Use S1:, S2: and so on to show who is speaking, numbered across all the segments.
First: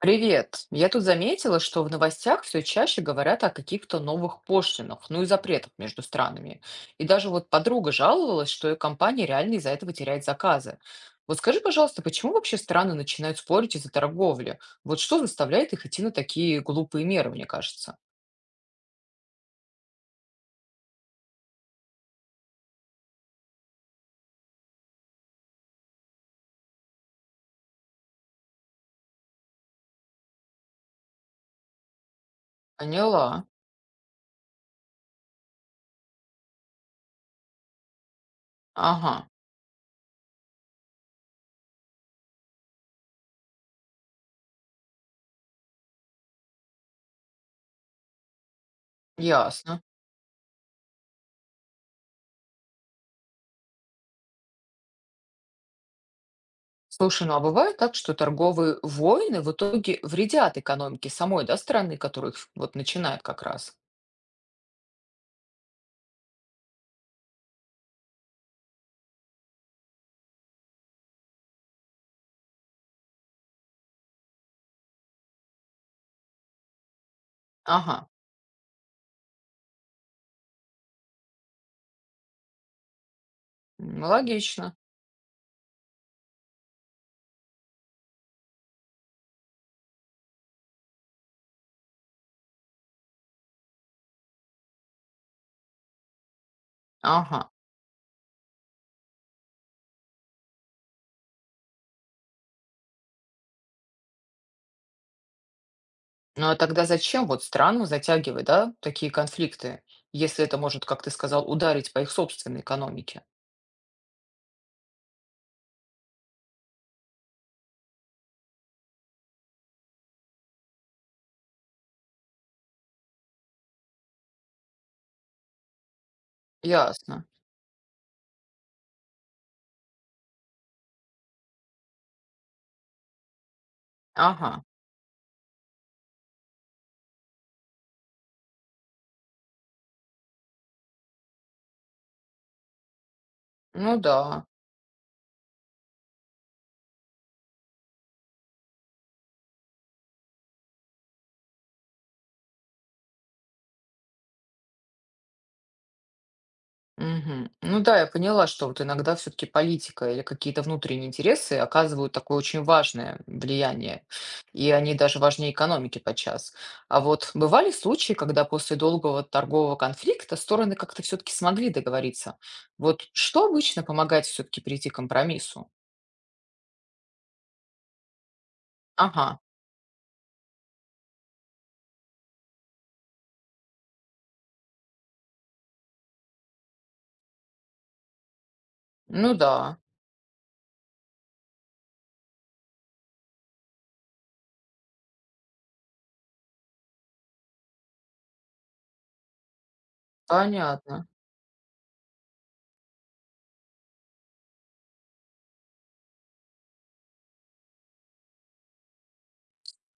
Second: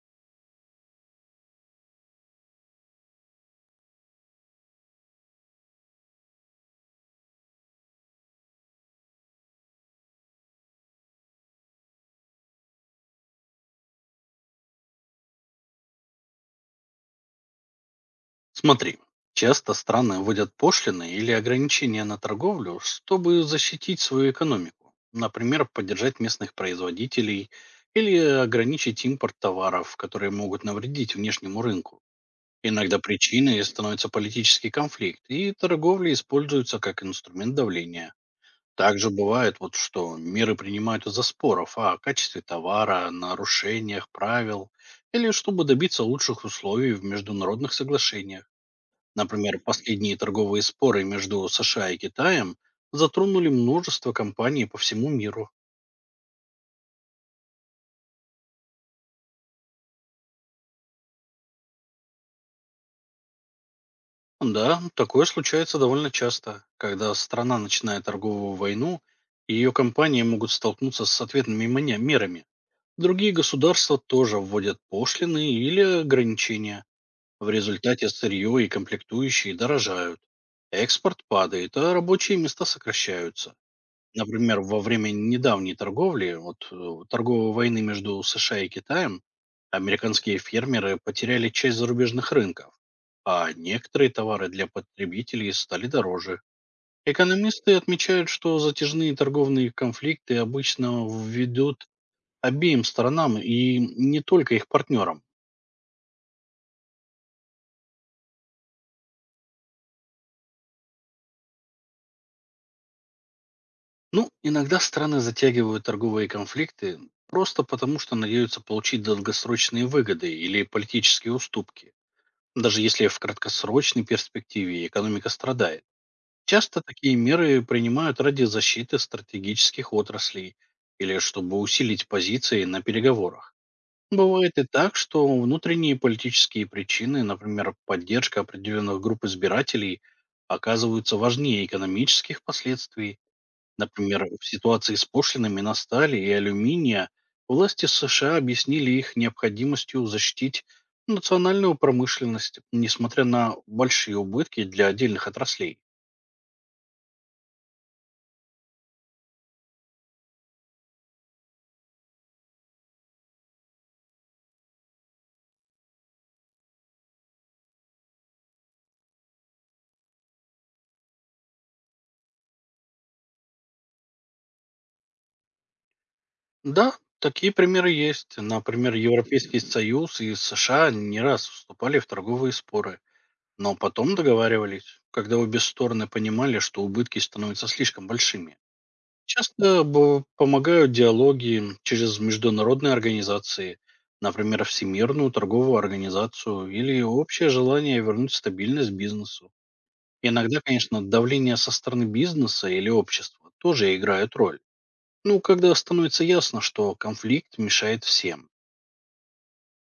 S1: Привет! Я тут заметила, что в новостях все чаще говорят о каких-то новых пошлинах, ну и запретах между странами. И даже вот подруга жаловалась, что ее компания реально из-за этого теряет заказы. Вот скажи, пожалуйста, почему вообще страны начинают спорить из-за торговли? Вот что заставляет их идти на такие глупые меры, мне кажется?
S2: Смотри, часто страны вводят пошлины или ограничения на торговлю, чтобы защитить свою экономику. Например, поддержать местных производителей или ограничить импорт товаров, которые могут навредить внешнему рынку. Иногда
S1: Поняла.
S2: причиной становится политический конфликт, и торговля используется как инструмент давления. Также
S1: Ага,
S2: бывает, вот, что меры принимают из-за споров о качестве товара, нарушениях правил или чтобы добиться лучших условий в международных соглашениях. Например,
S1: ясно.
S2: последние торговые споры между США и Китаем затронули множество компаний по всему миру.
S1: Слушай, ну а бывает так, что торговые войны в итоге вредят экономике самой, да, страны, которых вот начинают как раз?
S2: Да, такое случается довольно часто, когда страна начинает торговую войну, и ее компании могут столкнуться с ответными мерами. Другие государства тоже вводят пошлины или ограничения. В
S1: Ага,
S2: результате сырье и комплектующие дорожают. Экспорт падает, а рабочие места сокращаются.
S1: м,
S2: Например,
S1: логично.
S2: во время недавней торговли, торговой войны между США и Китаем, американские фермеры потеряли часть зарубежных рынков, а некоторые товары для потребителей стали дороже.
S1: Ага.
S2: Экономисты отмечают, что затяжные торговые конфликты обычно ведут обеим сторонам и не только их партнерам.
S1: Ну а тогда зачем вот страну затягивать, да, такие конфликты, если это может, как ты сказал, ударить по их собственной экономике?
S2: Ну, иногда страны затягивают торговые конфликты просто потому, что надеются получить долгосрочные выгоды или политические уступки. Даже если в краткосрочной перспективе экономика страдает, часто такие
S1: Ясно.
S2: меры принимают ради защиты стратегических отраслей или чтобы усилить позиции на переговорах. Бывает
S1: Ага.
S2: и так, что внутренние политические причины, например, поддержка определенных групп избирателей, оказываются важнее экономических последствий.
S1: Ну
S2: Например, в
S1: да.
S2: ситуации с пошлинами на стали и алюминия власти США объяснили их необходимостью защитить национальную промышленность, несмотря на большие убытки для отдельных отраслей.
S1: Мгм. Ну да, я поняла, что вот иногда все-таки политика или какие-то внутренние интересы оказывают такое очень важное влияние, и они даже важнее экономики подчас. А вот бывали случаи, когда после долгого торгового конфликта стороны как-то все-таки смогли договориться. Вот что обычно помогает все-таки прийти к компромиссу?
S2: Да, такие примеры есть. Например,
S1: Ага.
S2: Европейский Союз и США не раз вступали в торговые споры, но потом договаривались, когда обе стороны понимали, что убытки становятся слишком большими.
S1: Ну да,
S2: Помогают диалоги через международные организации, например, Всемирную торговую организацию или общее желание вернуть стабильность бизнесу. Иногда, конечно,
S1: понятно.
S2: давление со стороны бизнеса или общества тоже играет роль. Ну, когда становится ясно, что конфликт мешает всем.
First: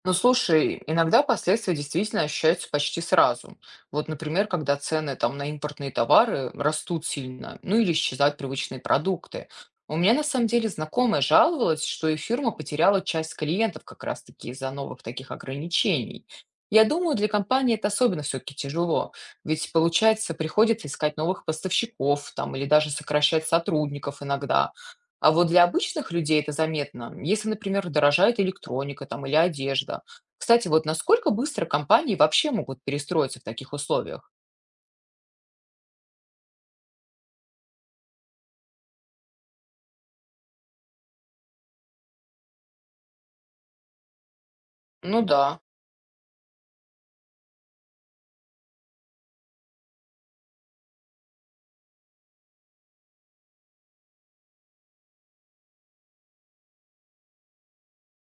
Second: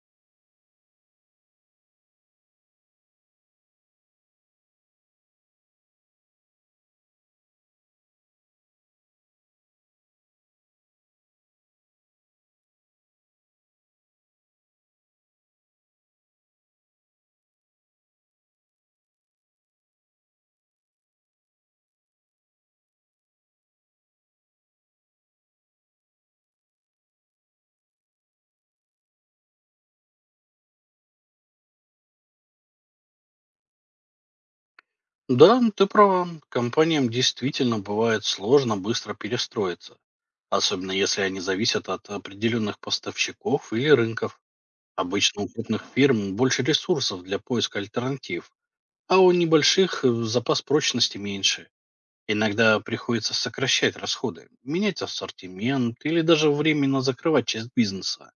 S1: Ну слушай, иногда последствия действительно ощущаются почти сразу. Вот, например, когда цены там на импортные товары растут сильно, ну или исчезают привычные продукты. У меня на самом деле знакомая жаловалась, что ее фирма потеряла часть клиентов как раз-таки из-за новых таких ограничений. Я думаю, для компании это особенно все-таки тяжело, ведь, получается, приходится искать новых поставщиков там или даже сокращать сотрудников иногда. А вот для обычных людей это заметно, если, например, дорожает электроника там, или одежда. Кстати, вот насколько быстро компании вообще могут перестроиться в таких условиях?
S2: Да, ты права, компаниям действительно бывает сложно быстро перестроиться, особенно если они зависят от определенных поставщиков или рынков.
S1: Ну
S2: Обычно
S1: да,
S2: у крупных фирм больше ресурсов для поиска альтернатив, а у небольших запас прочности меньше. Иногда приходится сокращать расходы, менять ассортимент или даже временно закрывать часть бизнеса.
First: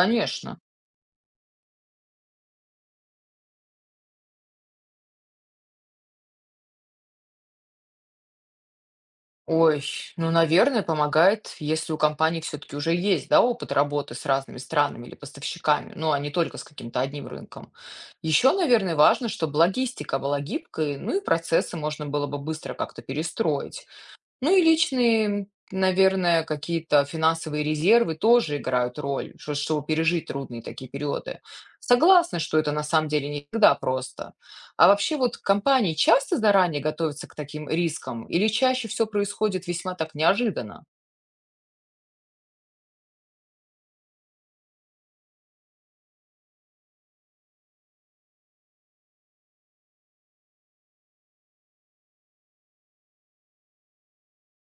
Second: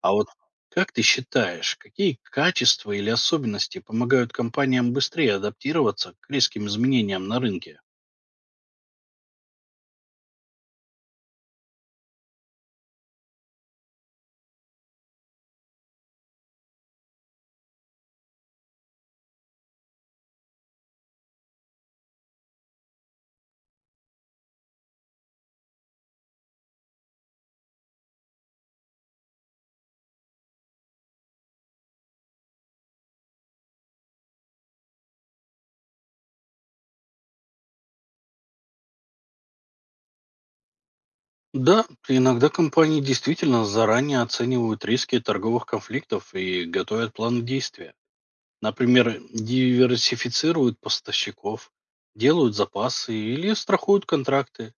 S2: А вот как ты считаешь, какие качества или особенности помогают компаниям быстрее адаптироваться к резким изменениям на рынке?
S1: Ой, ну, наверное, помогает, если у компании все-таки уже есть, да, опыт работы с разными странами или поставщиками, ну, а не только с каким-то одним рынком. Еще, наверное, важно, чтобы логистика была гибкой, ну и процессы можно было бы быстро как-то перестроить. Ну и личные, наверное, какие-то финансовые резервы тоже играют роль, чтобы пережить трудные такие периоды. Согласна, что это на самом деле не всегда просто. А вообще вот компании часто заранее готовятся к таким рискам или чаще все происходит весьма так неожиданно?
S2: Да, иногда компании действительно заранее оценивают риски торговых конфликтов и готовят план действия. Например, диверсифицируют поставщиков, делают запасы или страхуют контракты.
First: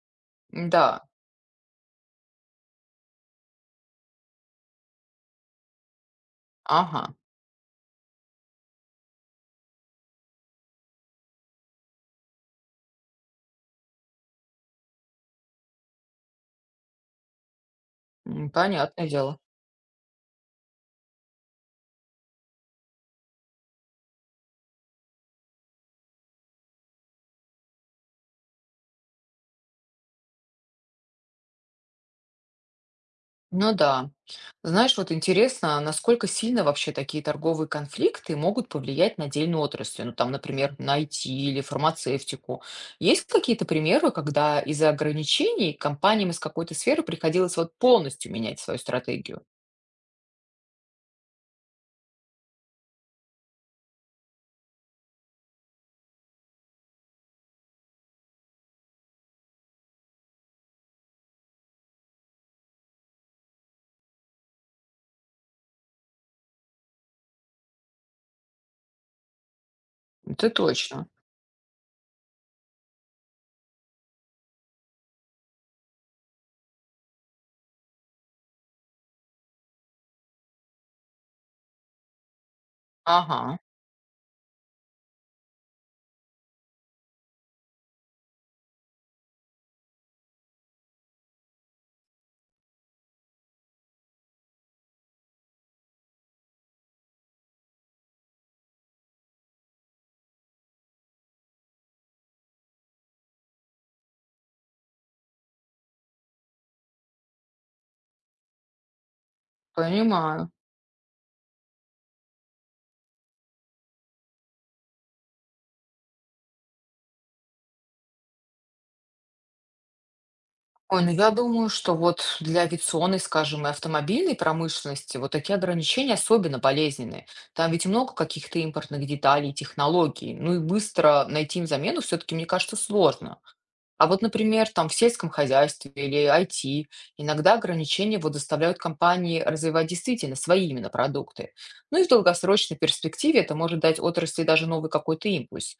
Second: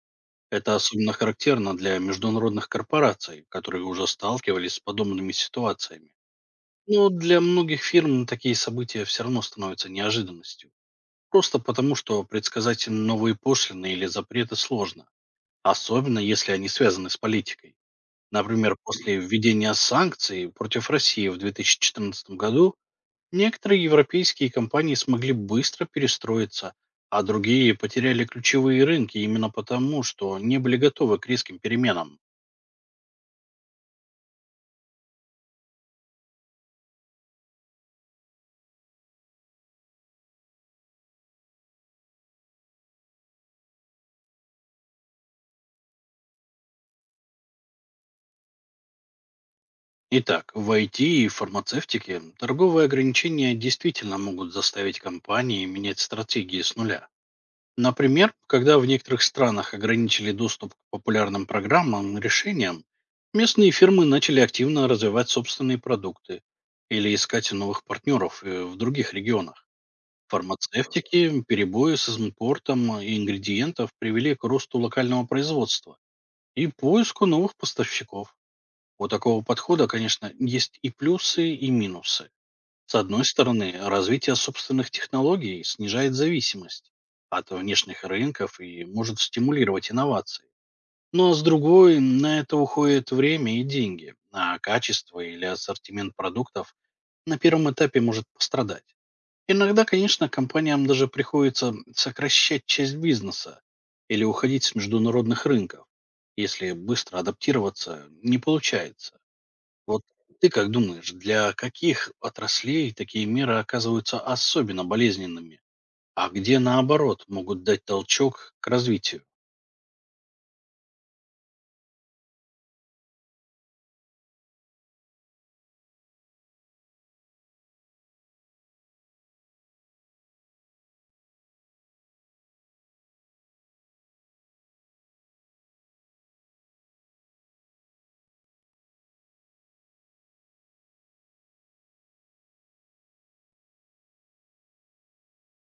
S2: Это
S1: Да,
S2: особенно характерно для международных корпораций, которые уже сталкивались с подобными ситуациями.
S1: ага,
S2: Но для многих фирм такие события все равно становятся неожиданностью. Просто потому, что предсказать им новые пошлины или запреты сложно, особенно если они связаны с политикой.
S1: м,
S2: Например,
S1: понятное
S2: после
S1: дело.
S2: введения санкций против России в 2014 году некоторые европейские компании смогли быстро перестроиться, а другие потеряли ключевые рынки именно потому, что не были готовы к резким переменам.
S1: Ну да. Знаешь, вот интересно, насколько сильно вообще такие торговые конфликты могут повлиять на отдельную отрасль, ну там, например, на IT или фармацевтику. Есть какие-то примеры, когда из-за ограничений компаниям из какой-то сферы приходилось вот полностью менять свою стратегию?
S2: Итак, в IT и фармацевтике торговые ограничения действительно могут заставить компании менять стратегии с нуля. Например, когда в некоторых странах ограничили доступ к популярным программам и решениям, местные фирмы начали активно развивать собственные продукты или искать новых партнеров в других регионах.
S1: Это точно.
S2: Фармацевтики, перебои с импортом ингредиентов привели к росту локального производства и поиску новых поставщиков. У такого подхода, конечно, есть и плюсы, и минусы. С одной
S1: Ага,
S2: стороны, развитие собственных технологий снижает зависимость от внешних рынков и может стимулировать инновации. Но с другой, на это уходит время и деньги, а качество или ассортимент продуктов на первом этапе может пострадать. Иногда, конечно, компаниям даже приходится сокращать часть бизнеса или уходить с международных рынков, если быстро адаптироваться не получается. Вот ты
S1: понимаю.
S2: как думаешь, для каких отраслей такие меры оказываются особенно болезненными, а где наоборот могут дать толчок к развитию?
S1: Ой, ну я думаю, что вот для авиационной, скажем, и автомобильной промышленности вот такие ограничения особенно болезненные. Там ведь много каких-то импортных деталей, технологий. Ну и быстро найти им замену все-таки, мне кажется, сложно. А вот, например, там в сельском хозяйстве или IT иногда ограничения вот заставляют компании развивать действительно свои именно продукты. Ну и в долгосрочной перспективе это может дать отрасли даже новый какой-то импульс.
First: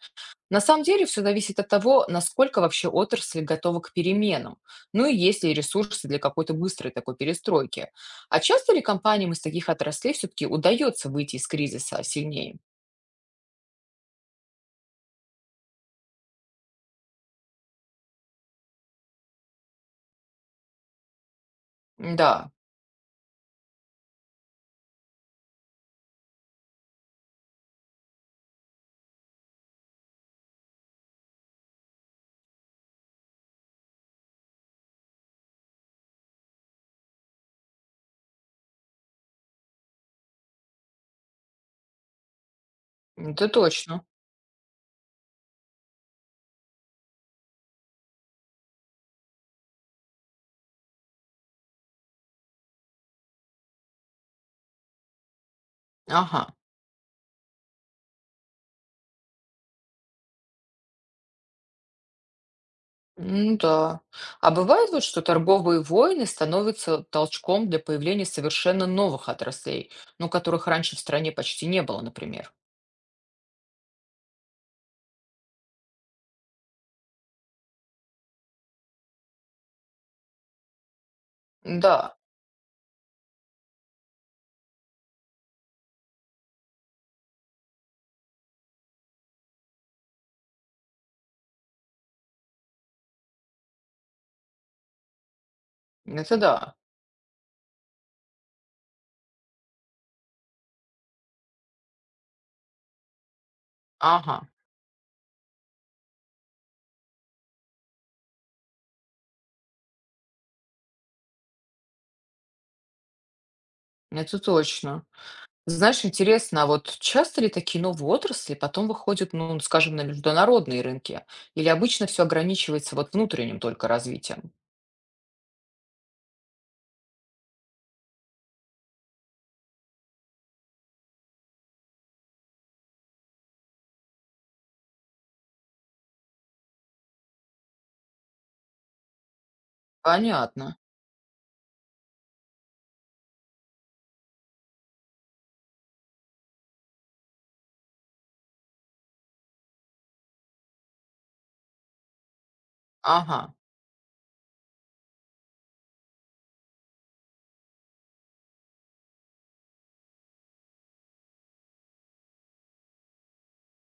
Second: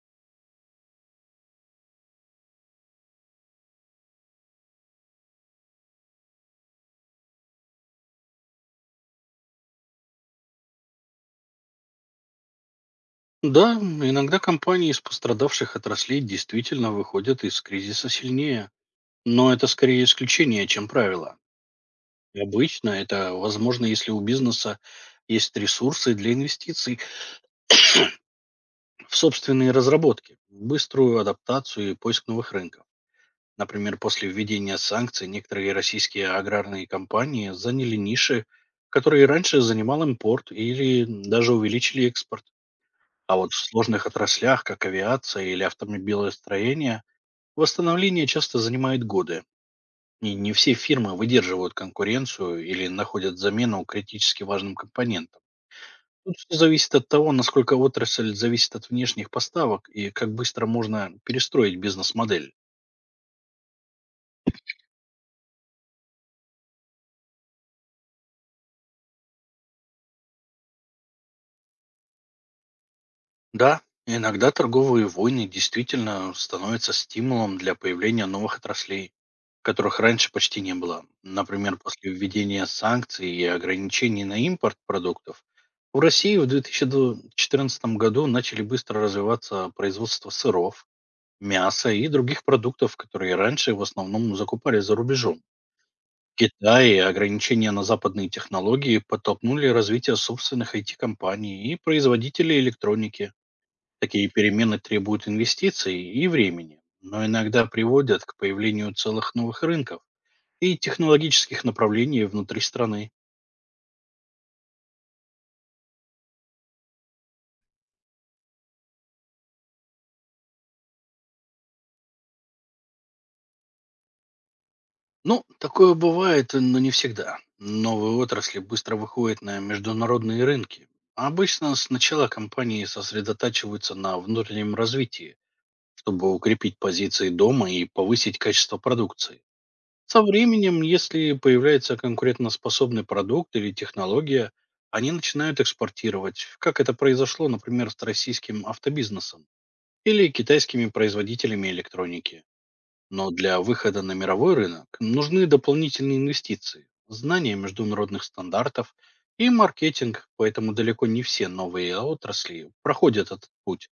S1: На самом деле все зависит от того, насколько вообще отрасль готова к переменам, ну и есть ли ресурсы для какой-то быстрой такой перестройки. А часто ли компаниям из таких отраслей все-таки удается выйти из кризиса сильнее?
S2: Да, иногда компании из пострадавших отраслей действительно выходят из кризиса сильнее, но это скорее исключение, чем правило.
S1: Да,
S2: Обычно это возможно, если у бизнеса есть ресурсы для инвестиций в собственные разработки, быструю адаптацию и поиск новых рынков. Например, после введения санкций некоторые российские аграрные компании заняли ниши, которые раньше занимал импорт или даже увеличили экспорт. А
S1: это
S2: вот в
S1: точно.
S2: сложных отраслях, как авиация или автомобилестроение, восстановление часто занимает годы. И не все фирмы выдерживают конкуренцию или находят замену критически важным компонентам. Тут
S1: Ага.
S2: всё зависит от того, насколько отрасль зависит от внешних поставок и как быстро можно перестроить бизнес-модель.
S1: Ну да. А бывает вот, что торговые войны становятся толчком для появления совершенно новых отраслей, ну, которых раньше в стране почти не было, например.
S2: Да, иногда торговые войны действительно становятся стимулом для появления новых отраслей, которых раньше почти не было. Например,
S1: Да,
S2: после введения санкций и ограничений на импорт продуктов, в России в 2014 году начали быстро развиваться производство сыров, мяса и других продуктов, которые раньше в основном закупали за рубежом.
S1: это да.
S2: Китай и ограничения на западные технологии подтолкнули развитие собственных IT-компаний и производителей электроники. Такие
S1: Ага,
S2: перемены требуют инвестиций и времени, но иногда приводят к появлению целых новых рынков и технологических направлений внутри страны.
S1: это точно. Знаешь, интересно, а вот часто ли такие новые отрасли потом выходят, ну, скажем, на международные рынки? Или обычно все ограничивается вот внутренним только развитием?
S2: Ну, такое бывает, но не всегда. Новые отрасли быстро выходят на международные рынки. Обычно сначала компании сосредотачиваются на внутреннем развитии, чтобы укрепить позиции дома и повысить качество продукции. Со
S1: Понятно.
S2: временем, если появляется конкурентоспособный продукт или технология, они начинают экспортировать, как это произошло, например, с российским автобизнесом или китайскими производителями электроники. Но
S1: Ага.
S2: для выхода на мировой рынок нужны дополнительные инвестиции, знания международных стандартов и маркетинг, поэтому далеко не все новые отрасли проходят этот путь.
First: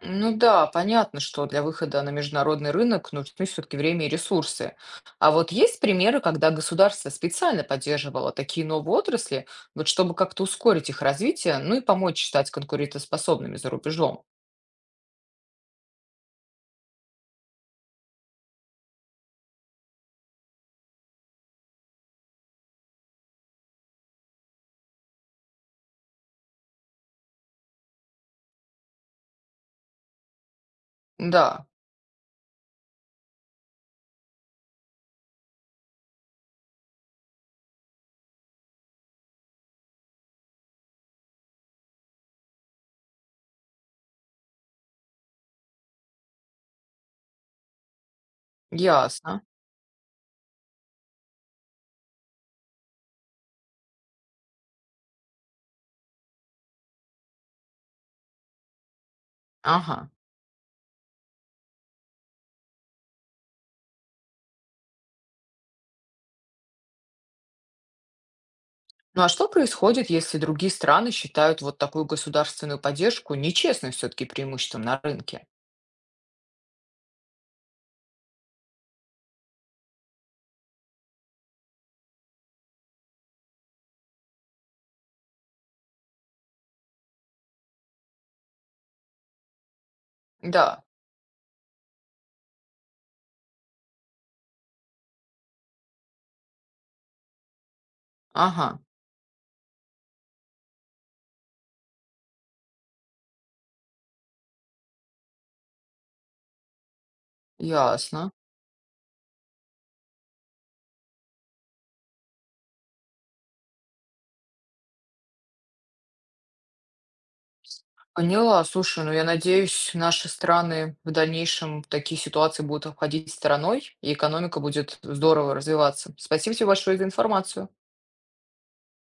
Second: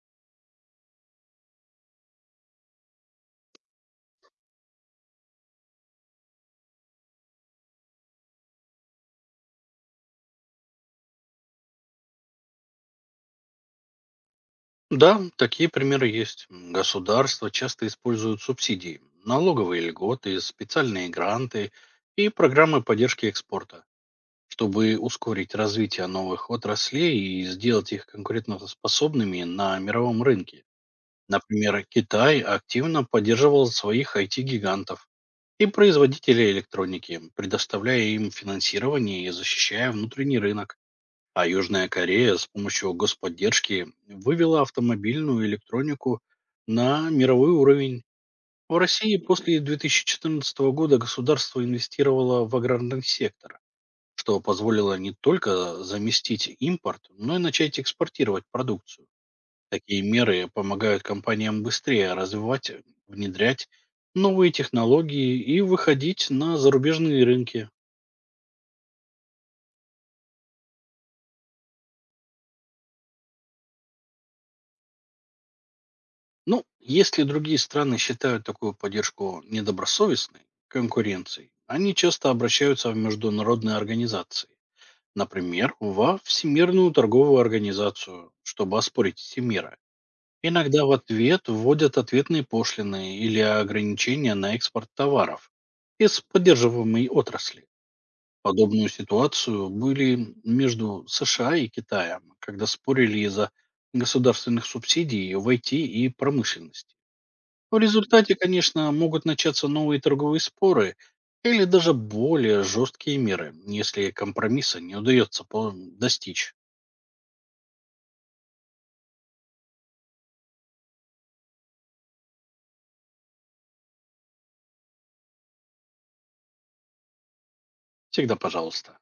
S1: Ну да, понятно, что для выхода на международный рынок нужны все-таки время и ресурсы. А вот есть примеры, когда государство специально поддерживало такие новые отрасли, вот чтобы как-то ускорить их развитие, ну и помочь стать конкурентоспособными за рубежом?
S2: Да, такие примеры есть. Государства часто используют субсидии, налоговые льготы, специальные гранты и программы поддержки экспорта, чтобы ускорить развитие новых отраслей и сделать их конкурентоспособными на мировом рынке.
S1: Да,
S2: Например, Китай активно поддерживал своих IT-гигантов и производителей электроники, предоставляя им финансирование и защищая внутренний рынок. А Южная Корея с помощью господдержки вывела автомобильную электронику на мировой уровень. В России
S1: ясно.
S2: после 2014 года государство инвестировало в аграрный сектор, что позволило не только заместить импорт, но и начать экспортировать продукцию. Такие
S1: Ага.
S2: меры помогают компаниям быстрее развивать, внедрять новые технологии и выходить на зарубежные рынки.
S1: Ну а что происходит, если другие страны считают вот такую государственную поддержку нечестным все-таки преимуществом на рынке?
S2: Ну, если другие страны считают такую поддержку недобросовестной конкуренцией, они часто обращаются в международные организации. Например, во Всемирную торговую организацию, чтобы оспорить эти меры. Иногда
S1: Да,
S2: в ответ вводят ответные пошлины или ограничения на экспорт товаров из поддерживаемой отрасли.
S1: ага,
S2: Подобную ситуацию были между США и Китаем, когда спорили из-за государственных субсидий в IT и промышленности. В
S1: ясно.
S2: результате, конечно, могут начаться новые торговые споры или даже более жесткие меры, если компромисса не удается достичь.
S1: Поняла. Слушай, ну я надеюсь, наши страны в дальнейшем такие ситуации будут обходить стороной, и экономика будет здорово развиваться. Спасибо тебе большое за информацию.
S2: Всегда пожалуйста.